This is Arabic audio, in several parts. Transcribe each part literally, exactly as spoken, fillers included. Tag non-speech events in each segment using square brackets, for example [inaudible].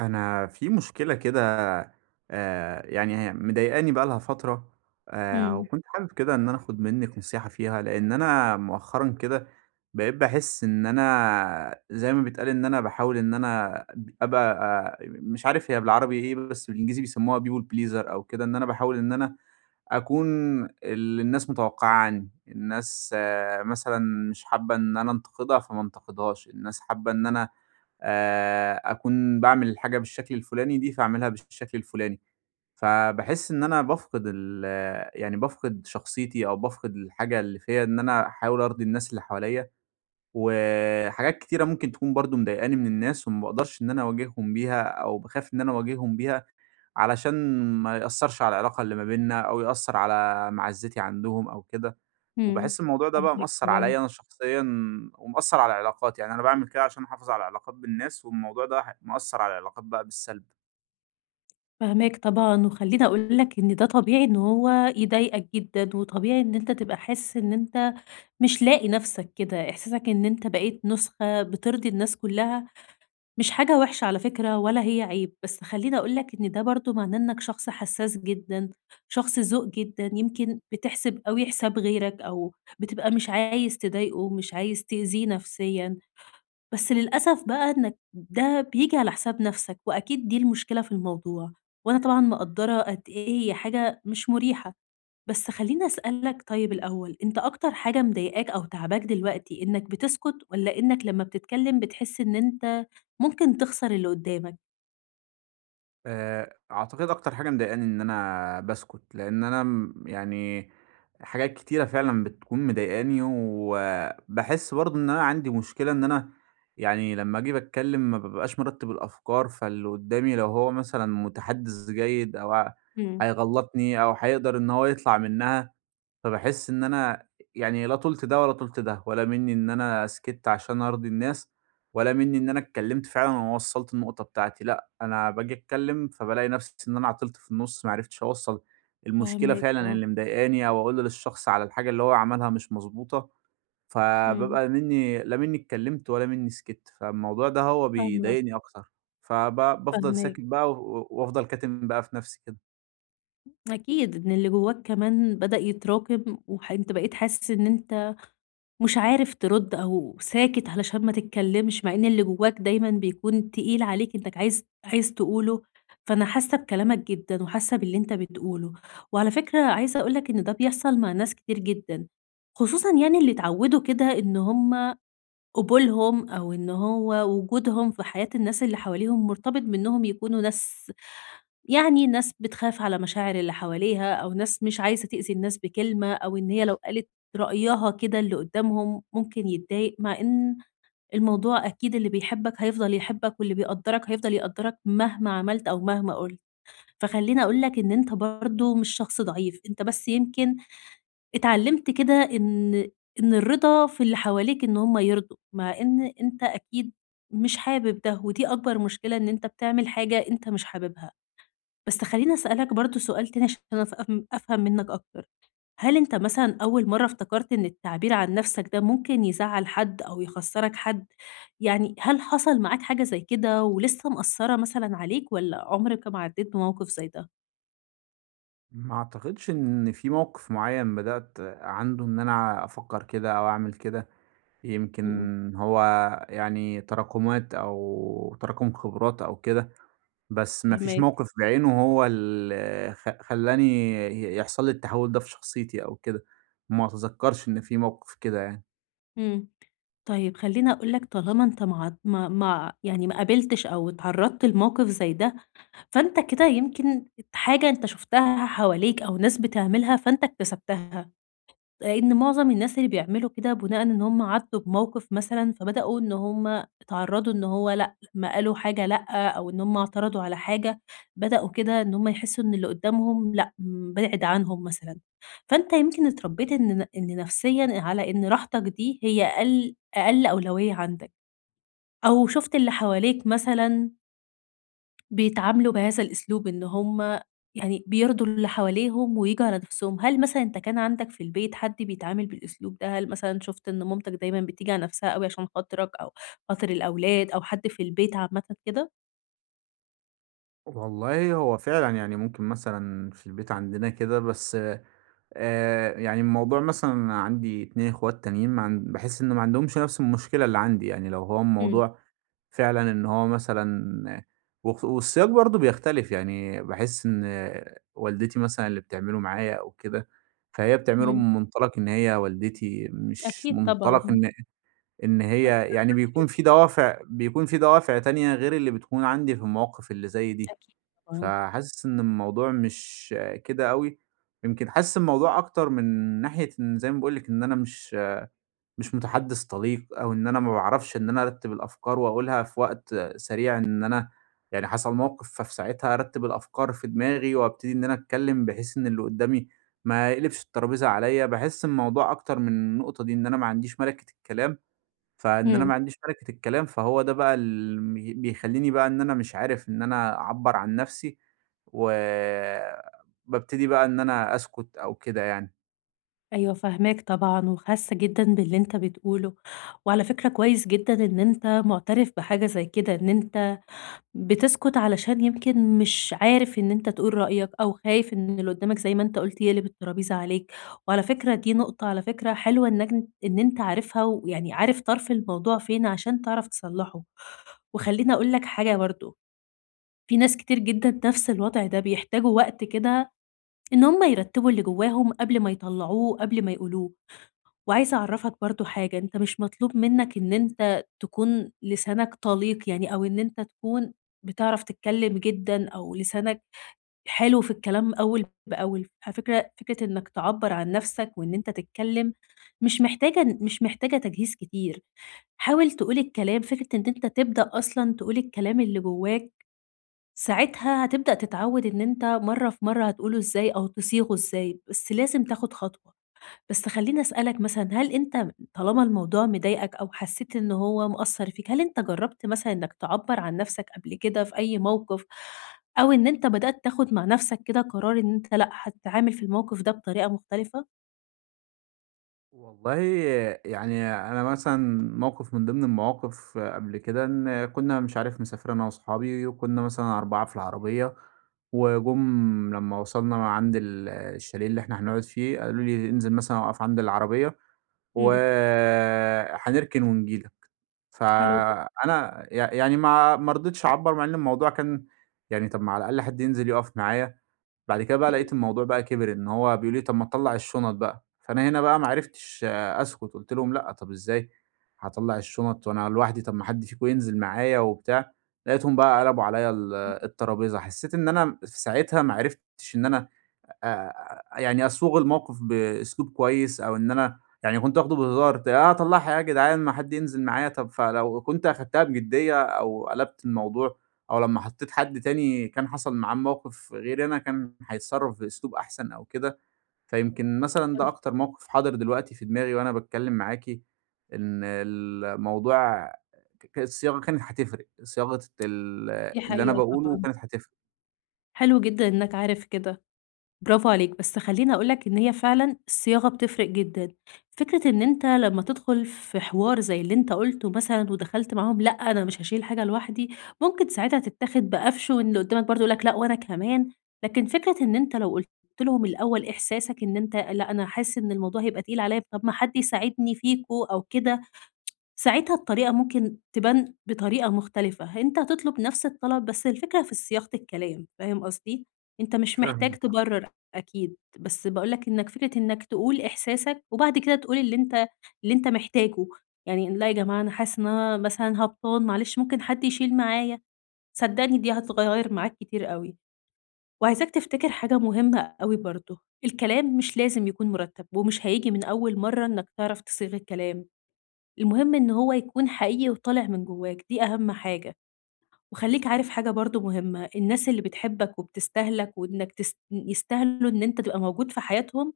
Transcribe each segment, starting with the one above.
أنا في مشكلة كده آآ يعني هي مضايقاني بقى لها فترة آآ إمم. وكنت حابب كده إن أنا آخُد منِّك نصيحة فيها. لإن أنا مؤخرًا كده بقيت باحس إن أنا زي ما بيتقال إن أنا باحاول إن أنا أب أبقى أ مش عارف هي بالعربي إيه، بس بالإنجليزي بيسمُّوها people pleaser أو كده. إن أنا باحاول إن أنا أكون اللي الناس متَوقّعاه عنّي. الناس مثلًا مش حابّة إن أنا أنتقدها فما أنتقدهاش، الناس حابّة إن أنا آآ أكون باعمل الحاجة بالشكل الفُلاني دي فاعملها بالش الشكل الفُلاني. فباحس إن أنا بافقد ال يعني بافقد شخصيتي أو بافقد الحاجة اللي فيّا إن أنا أحاول أرضي الناس اللي حواليّا. وحاجات كتيرة ممكن تكون برضه مضايقاني من الناس وما باقدرش إن أنا أواجههم بيها أو باخاف إن أنا أواجههم بيها، علشان ما يأثّرش على العلاقة اللي ما بيننا أو يأثّر على مَعزِّتي عندهم أو كده. إمم، وباحس الموضوع ده بقى فاهماك مأثّر طبعًا. عليّا أنا شخصيًا ومأثّر على علاقاتي. يعني أنا باعمل كده عشان أحافظ على العلاقات بالناس والموضوع ده ح مأثّر على العلاقات بقى بالسلب. فاهماك طبعًا، وخلّيني أقول لك إن ده طبيعي إن هو يضايقك جدًا، وطبيعي إن أنت تبقى حاسس إن أنت مش لاقي نفسك كده. إحساسك إن أنت بقيت نسخة بترضي الناس كلّها مش حاجة وحشة على فكرة، ولا هي عيب، بس خلّيني أقول لك إن ده برضو معناه إنّك شخص حسّاس جدًا، شخص ذوق جدًا، يمكن بتحسب أوي حساب غيرك، أو بتبقى مش عايز تضايقه ومش عايز تأذيه نفسيًا. بس للأسف بقى إنّك ده بييجي على حساب نفسك، وأكيد دي المشكلة في الموضوع، وأنا طبعًا مقدرة قد إيه هي حاجة مش مريحة. بس خلّيني أسألك طيّب الأوّل، أنت أكتر حاجة مضايقاك أو تاعباك دلوقتي إنّك بتسكت، والّا إنّك لمّا بتتكلّم بتحس إن أنت ممكن تخسر اللي قدّامك؟ آآ، أعتقد أكتر حاجة مضايقني إن أنا باسكت، لأن أنا م يعني حاجات كتيرة فعلًا بتكون مضايقني، وباحس برضو إن أنا عندي مشكلة إن أنا يعني لمّا أجي باتكلّم ما بابقاش مرتب الأفكار، فاللي قدّامي لو هو مثلًا متحدث جيد أو ع امم. هيغلطني أو هيقدر إن هو يطلع منها، فباحس إن أنا يعني لا طُلت ده ولا طُلت ده، ولا مِنّي إن أنا سكتت عشان أرضي الناس، ولا مِنّي إن أنا اتكلّمت فعلًا وما وصلت النقطة بتاعتي. لأ، أنا باجي أتكلّم فبالاقي نفسي إن أنا عطلت في النُص، ما عرفتش أوصّل المشكلة فاهماك، فعلًا آه. اللي مضايقاني أو أقول للشخص على الحاجة اللي هو عملها مش مضبوطة، امم. فبابقى مِنّي لا مِنّي اتكلّمت ولا مِنّي سكت، فالموضوع ده هو فاهمة قصدك. بيضايقني أكتر، فب بافضل فاهماك. ساكت بقى و وأفضل كاتم بقى في نفسي كده. أكيد إن اللي جوّاك كمان بدأ يتراكم، وح أنت بقيت حاسس إن أنت مش عارف ترد، أو ساكت علشان ما تتكلمش، مع إن اللي جوّاك دايمًا بيكون تقيل عليك، إنّك عايز عايز تقوله. فأنا حاسّة بكلامك جدًا، وحاسة باللي أنت بتقوله. وعلى فكرة، عايزة أقول لك إن ده بيحصل مع ناس كتير جدًا، خصوصًا يعني اللي اتعودوا كده إن هُم قبولهم، أو إن هو وجودهم في حياة الناس اللي حواليهم، مرتبط بإنهم يكونوا ناس يعني، ناس بتخاف على مشاعر اللي حواليها، أو ناس مش عايزة تؤذي الناس بكلمة، أو إن هي لو قالت رأيها كده اللي قدّامهم ممكن يتضايق. مع إن الموضوع أكيد، اللي بيحبك هيفضل يحبك، واللي بيقدّرك هيفضل يقدّرك، مهما عملت أو مهما قلت. فخليني أقول لك إن أنت برضو مش شخص ضعيف، أنت بس يمكن اتعلمت كده، إن إن الرضا في اللي حواليك، إن هُم يرضوا، مع إن أنت أكيد مش حابب ده، ودي أكبر مشكلة، إن أنت بتعمل حاجة أنت مش حاببها. بس خلّيني أسألك برضو سؤال تاني، عشان أف أف أفهم منّك أكتر. هل أنت، مثلًا، أوّل مرّة افتكرت إن التعبير عن نفسك ده ممكن يزعّل حد، أو يخسّرك حد يعني؟ هل حصل معاك حاجة زي كده، ولسّه مأثرة، مثلًا، عليك، والّا عمرك ما عدّيت بموقف زي ده؟ ما أعتقدش إن في موقف معيّن بدأت عنده إن أنا أفكّر كده أو أعمل كده. يمكن إمم. هو يعني تراكُمات أو تراكُم خبرات أو كده. بس ما فيش فاهماك. موقف بعينه هو ال خ خلّاني ي يحصل لي التحوّل ده في شخصيتي أو كده. ما أتذكّرش إن في موقف كده يعني. إمم. طيب، خلّيني أقول لك طالما أنت ما ع ما ما ع يعني ما قابلتش أو اتعرّضت لموقف زي ده، فأنت كده يمكن حاجة أنت شُفتها حواليك أو ناس بتعملها فأنت اكتسبتها. لإن معظم الناس اللي بيعملوا كده بناءً إن هم عدّوا بموقف مثلًا، فبدأوا إن هم اتعرّضوا إنه هو لأ، ما قالوا حاجة لأ، أو إن هم اعترضوا على حاجة. بدأوا كده إن هم يحسّوا إن اللي قدّامهم لأ، بِعِد عنهم مثلًا. فأنت يمكن اتربّيت إن ن إن نفسيًا على إن راحتك دي هي أقِل أقَل أولوية عندك. أو شُفت اللي حواليك مثلًا بيتعاملوا بهذا الأسلوب. إن هم يعني بيرضوا اللي حواليهم وبيجّوا على نفسهم. هل مثلًا إن كان عندك في البيت حد بيتعامل بالأسلوب ده؟ هل مثلًا شُفت إن ماماتك دايمًا بتيجي على نفسها أوي عشان خاطرك أو خاطر الأولاد أو حد في البيت عامةً كده؟ والله هو فعلًا. يعني ممكن مثلًا في البيت عندنا كده، بس آآ يعني الموضوع مثلًا أنا عندي اتنين إخوات تانيين ما عن باحس إنه ما عندهمش نفس المشكلة اللي عندي. يعني لو هو إمم. الموضوع فعلًا إن هو مثلًا وخ والسياق برضه بيختلف. يعني باحس إن والدتي مثلًا اللي بتعمله معايا أو كده، فهي بتعمله إمم. من مُنطَلَق إن هي والدتي مش أكيد مُنطَلَق طبعًا. إن أ إن هي أكتر يعني حد بيكون في بيحبك. دوافع بيكون في دوافع تانية غير اللي بتكون عندي في المواقف اللي زي دي. أكيد طبعًا. فحاسس إن الموضوع مش كده أوي. يمكن حاسس الموضوع أكتر من ناحية إن زي ما باقول لِك إن أنا مش مش مُتَحدِّث طَليق أو إن أنا ما باعرفش إن أنا أرتّب الأفكار وأقولها في وقت سريع إن أنا يعني حصل موقف، ففي ساعتها أرتِّب الأفكار في دماغي وأبتدي إن أنا أتكلّم بحيث إن اللي قدّامي ما يقلبش الطرابيزة عليّا. باحس الموضوع أكتر من النُقطة دي. إن أنا ما عنديش مَلِكِة الكلام. فإن أنا إمم. ما عنديش مَلِكِة الكلام، فهو ده بقى الم بيخلّيني بقى إن أنا مش عارف إن أنا أعبّر عن نفسي و بابتدي بقى إن أنا أسكُت أو كده يعني. أيوه، فاهماك طبعًا، وحاسة جدًا باللي أنت بتقوله، وعلى فكرة كويّس جدًا إن أنت معترف بحاجة زي كده، إن أنت بتسكت علشان يمكن مش عارف إن أنت تقول رأيك أو خايف إن اللي قدّامك، زي ما أنت قلت، يقلب الطرابيزة عليك. وعلى فكرة دي نقطة على فكرة حلوة، إنّك إن أنت عارفها ويعني عارف طرف الموضوع فين عشان تعرف تصلّحه. وخلّيني أقول لك حاجة برضو، في ناس كتير جدًا نفس الوضع ده، بيحتاجوا وقت كده إن هم يرتبوا اللي جواهم قبل ما يطلعوه، قبل ما يقولوه. وعايزة أعرفّك برضو حاجة، أنت مش مطلوب منّك إن أنت تكون لسانك طليق يعني، أو إن أنت تكون بتعرف تتكلّم جدًا أو لسانك حلو في الكلام أوّل بأول. على فكرة، فكرة إنّك تعبر عن نفسك وإن أنت تتكلّم مش محتاجة مش محتاجة تجهيز كتير. حاول تقول الكلام، فكرة إن أنت تبدأ أصلًا تقول الكلام اللي جوّاك، ساعتها هتبدأ تتعود إن أنت مرّة في مرّة هتقوله إزاي أو تصيغه إزاي، بس لازم تأخد خطوة. بس خلّيني أسألك مثلًا، هل أنت طالما الموضوع مضايقك أو حسّيت إن هو مأثر فيك، هل أنت جرّبت مثلًا إنّك تعبر عن نفسك قبل كده في أي موقف؟ أو إن أنت بدأت تاخد مع نفسك كده قرار إن أنت لأ، هتتعامل في الموقف ده بطريقة مختلفة؟ والله يعني أنا مثلًا موقف من ضمن المواقف قبل كده إن كنّا مش عارف مسافر أنا وأصحابي، وكنّا مثلًا أربعة في العربيّة، وجم لمّا وصلنا عند ال الشاليه اللي إحنا هنقعد فيه قالوا لي: "انزل مثلًا أُقف عند العربيّة امم. وهنركن ونيجي لك." حلو جدًا. فأنا ي يعني ما ما رضيتش أعبّر مع إنّه الموضوع كان يعني، طب ما على الأقل حد ينزل يُقف معايا. بعد كده بقى امم. لقيت الموضوع بقى كبر إن هو بيقولوا لي: "طب ما تطلع الشنط بقى؟" فأنا هنا بقى ما [unintelligible] عرفتش أسكت، قلت لهم: "لأ، طب إزاي هاطلع الشنط وأنا لوحدي؟ طب، ما حد فيكم ينزل معايا وبتاع." لقيتهم حلو بقى قلبوا عليَّ ال جدًا، [unintelligible] الترابيزة، حسّيت إن أنا في ساعتها ما عرفتش إن أنا آآ، يعني أصوغ الموقف بأسلوب كويّس، أو إن أنا يعني كنت واخده بهزار، ت أطلعها إيه يا جدعان ما حد ينزل معايا طب، فلو كنت أخدتها بجدية أو قلبت الموضوع، أو لمّا حطيت حد تاني كان حصل معاه الموقف غيري أنا، كان هيتصرف في أسلوب أحسن أو كده، فيمكن مثلًا ده [unintelligible] أكتر موقف حاضر دلوقتي في دماغي وأنا باتكلّم معاكِ إن الموضوع، ك الصياغة كانت هتفرق، صياغة ال دي اللي أنا حقيقة باقوله طبعًا. كانت هتفرق. حلو جدًا إنّك عارف كده، برافو عليك. بس خلّيني أقول لك إن هي فعلًا الصياغة بتفرق جدًا. فكرة إن أنت لمّا تدخل في حوار زي اللي أنت قُلته مثلًا ودخلت معاهم لأ، أنا مش هاشيل حاجة لوحدي. ممكن ساعتها تتّاخد بقفش واللي قدّامك برضه يقول لك لأ وأنا كمان. لكن فكرة إن أنت لو قُلت لهم الأول إحساسك إن أنت لأ، أنا حاسس إن الموضوع هيبقى تقيل عليّا، طب ما حد يساعدني فيكم أو كده. [tsk] ساعتها الطريقة ممكن تبان بطريقة مختلفة. أنت هتطلب نفس الطلب بس الفكرة في صياغة الكلام فاهم قصدي؟ أنت مش محتاج فاهمِك [unintelligible] تبرّر أكيد، بس باقول لك إنّك فكرة إنّك تقول إحساسك وبعد كده تقول اللي أنت اللي أنت محتاجه. يعني لأ يا جماعة أنا حاسس إن أنا مثلًا هبطان معلش ممكن حد يشيل معايا؟ صدّقني دي هتغيّر معاك كتير أوي. وعايزاك تفتكر حاجة مهمّة أوي برضه. الكلام مش لازم يكون مُرتَّب ومش هييجي من أول مرّة إنّك تعرف تصيغ الكلام. المهم إن هو يكون حقيقي وطالع من جوّاك دي أهم حاجة. وخلّيك عارف حاجة برضه مهمّة، الناس اللي بتحبك وبتستاهلك وإنّك تس ن يستهلوا إن أنت تبقى موجود في حياتهم،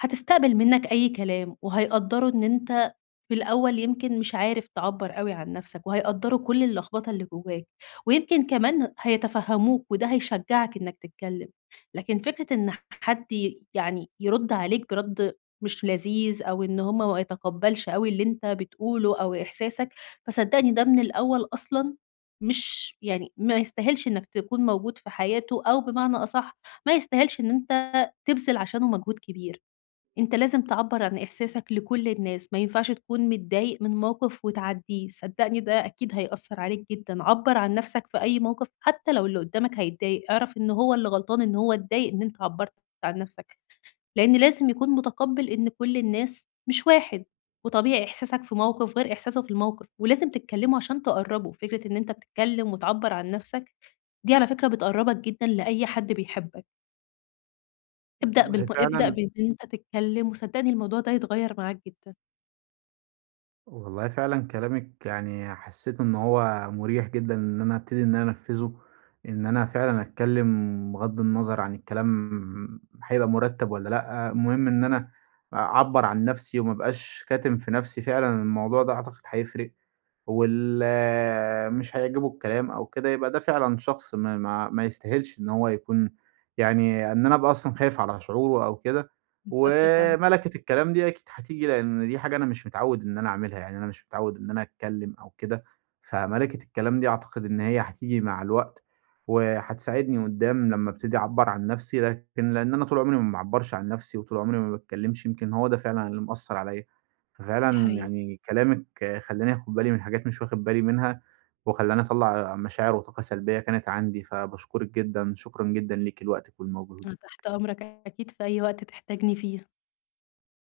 هتستقبل منّك أي كلام وهيقدّروا إن أنت في الأول يمكن مش عارف تعبّر أوي عن نفسك وهيقدروا كل اللخبطة اللي جوّاك. ويمكن كمان هيتفهِّموك وده هيشجّعك إنّك تتكلّم. لكن فكرة إن ح حد يعني يرُد عليك برَد مش لذيذ أو إن هم ما يتقبّلش أوي اللي أنت بتقوله أو إحساسك، فصدّقني ده من الأول أصلًا مش يعني ما يستاهلش إنّك تكون موجود في حياته أو بمعنى أصح، ما يستاهلش إن أنت تبذل عشانه مجهود كبير. أنت لازم تعبّر عن إحساسك لكل الناس، ما ينفعش تكون متضايق من موقف وتعدّيه. صدّقني ده أكيد هيأثّر عليك جدًا. عبّر عن نفسك في أي موقف حتّى لو اللي قدّامك هيتضايق. أعرف إن هو اللي غلطان إن هو اتضايق إن أنت عبّرت عن نفسك. لإن لازم يكون متقبّل إن كل الناس مش واحد. وطبيعي إحساسك في موقف غير إحساسه في الموقف. ولازم تتكلّموا عشان تقرّبوا. فكرة إن أنت بتتكلّم وتعبّر عن نفسك، دي على فكرة بتقرّبك جدًا لأي حد بيحبك. ابدأ بالم والله ابدأ فعلًا بإن أنت تتكلّم وصدّقني الموضوع ده هيتغيّر معاك جدًا. والله فعلًا كلامِك يعني حسّيت إن هو مُريح جدًا إن أنا أبتدي إن أنا أنفّذه. إن أنا فعلًا أتكلّم بِغَض النَظَر عن الكلام هيبقى مُرتَّب والّا لأ. المهم إن أنا أعبّر عن نفسي وما أبقاش كاتم في نفسي. فعلًا الموضوع ده أعتقد هيفرق واللي مش هيعجبه الكلام أو كده، يبقى ده فعلًا شخص ما ما ما يستاهلش إن هو يكون يعني إن أنا أبقى أصلًا خايف على شعوره أو كده. بالضبط يا فندم. ومَلَكِة الكلام دي أكيد هتيجي، لإن دي حاجة أنا مش متعوّد إن أنا أعملها. يعني أنا مش متعوّد إن أنا أتكلّم أو كده، فمَلَكةِ الكلام دي أعتقد إن هي هتيجي مع الوقت وهتساعدني قدّام لمّا أبتدي أعبّر عن نفسي لكن لإن أنا طول عمري ما باعبّرش عن نفسي وطول عمري ما باتكلّمش، يمكن هو ده فعلًا اللي مأثّر عليّا. دي ففعلًا حقيقة. يعني كلامِك خلّاني أخُد بالي من حاجات مش واخِد بالي منها وخلّاني أطلّع مشاعر وطاقة سلبيّة كانت عندي. فباشكُرِك جدًا شكرًا جدًا ليكِ لوقتِك أنا ولمجهودِك. تحت أمرك أكيد في أي وقت تحتاجني فيه.